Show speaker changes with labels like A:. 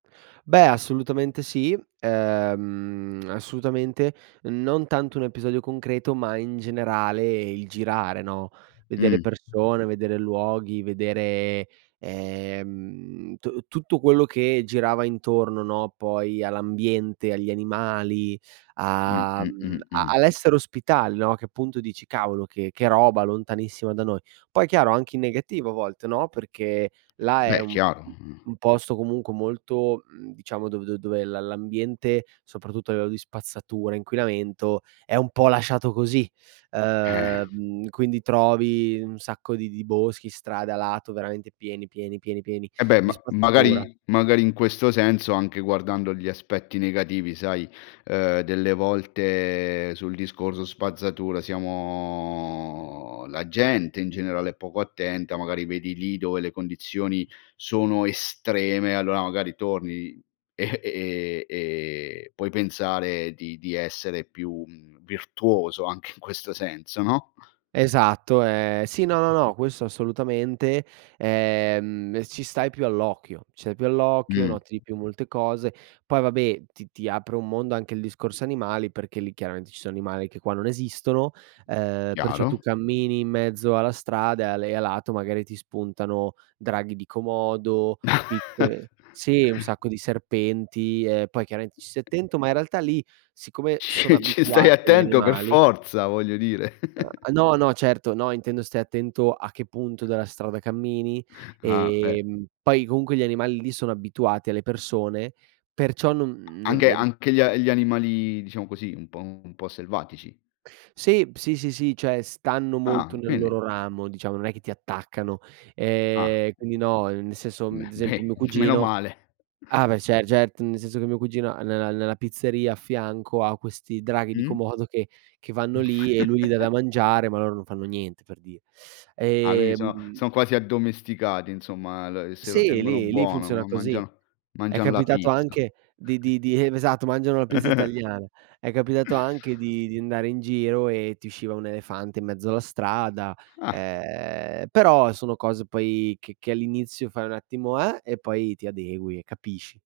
A: Beh, assolutamente sì, ehm, assolutamente. Non tanto 1 episodio concreto, ma in generale, il girare, no, vedere
B: Mh.
A: persone, vedere luoghi, vedere, ehm tu tutto quello che girava intorno, no, poi, all'ambiente, agli animali,
B: Mh,
A: a,
B: mh,
A: mhmm,
B: mh,
A: a
B: mh.
A: all'essere ospitali, no, che appunto dici: "Cavolo che che roba lontanissima da noi". Poi chiaro, anche in negativo a volte, no, perché, là è
B: Beh,
A: un
B: chiaro,
A: un
B: mhmm
A: un posto comunque molto, mhmm, diciamo, dove dove dov'è l la l'ambiente, soprattutto a livello di spazzatura, inquinamento, è un po' lasciato così.
B: Eh.
A: Ehm, quindi trovi, un sacco di di boschi, strade a lato, veramente pieni, pieni, pieni, pieni,
B: Eh beh,
A: di
B: ma
A: spazzatura.
B: magari magari, in questo senso, anche guardando gli aspetti negativi, sai, ehm, delle volte, sul discorso spazzatura, siamo la gente, in generale è poco attenta, magari vedi lì, dove le condizioni, sono estreme, allora magari torni, e e e e puoi pensare di di essere più, mhmm, virtuoso anche in questo senso, no?
A: Esatto, eh, sì, no, no, no, questo assolutamente. Ehm, ci stai più all'occhio, c'è più all'occhio,
B: Mh.
A: noti di più molte cose. Poi vabbè, ti ti apre un mondo anche il discorso animali, perché lì chiaramente ci sono animali che qua non esistono, ehm, perciò tu
B: Chiaro.
A: cammini in mezzo alla strada e a le e a lato, magari ti spuntano, draghi di Komodo, piccole sì, un sacco di serpenti, e poi chiaramente ci stai attento, ma in realtà lì, siccome sono
B: Ci ci stai
A: abituati agli
B: attento per
A: animali
B: forza, voglio dire.
A: No, no, certo, no, intendo, stai attento a che punto della strada cammini,
B: Ah, eh.
A: ehm, poi comunque gli animali lì sono abituati alle persone, perciò non non
B: Anche
A: è di
B: anche gli a gli animali, diciamo così, un po' un po' selvatici.
A: Sì. B sì, sì, sì, cioè, stanno
B: Ah,
A: molto nel
B: quindi
A: loro ramo, diciamo, non è che ti attaccano.
B: Ah.
A: Ehm, quindi no, ehm, nel senso,
B: Mh
A: mhmm, ad
B: beh.
A: esempio mio
B: Meno
A: cugino
B: male.
A: ah beh, cer gert n senso che mio cugino ha nella nella pizzeria a fianco ha questi draghi di
B: Mh?
A: Komodo, che che vanno lì, e lui gli dà da mangiare, ma loro non fanno niente, per dir
B: Ah, quindi sono
A: ehm
B: son quasi addomesticati, insomma, la ehm, se lo
A: Sì,
B: tengono
A: lì lì
B: buono,
A: funziona
B: ma
A: così.
B: mangia
A: È
B: mangian la
A: capitato
B: pizza.
A: anche di di di ehm, esatto, mangiano la pizza italiana. È capitato anche di di andare in giro, e ti usciva un elefante in mezzo alla strada.
B: Ah.
A: Ehm, però sono cose poi che che all'inizio fai un attimo: "Eh?!" e poi ti adegui e capisci.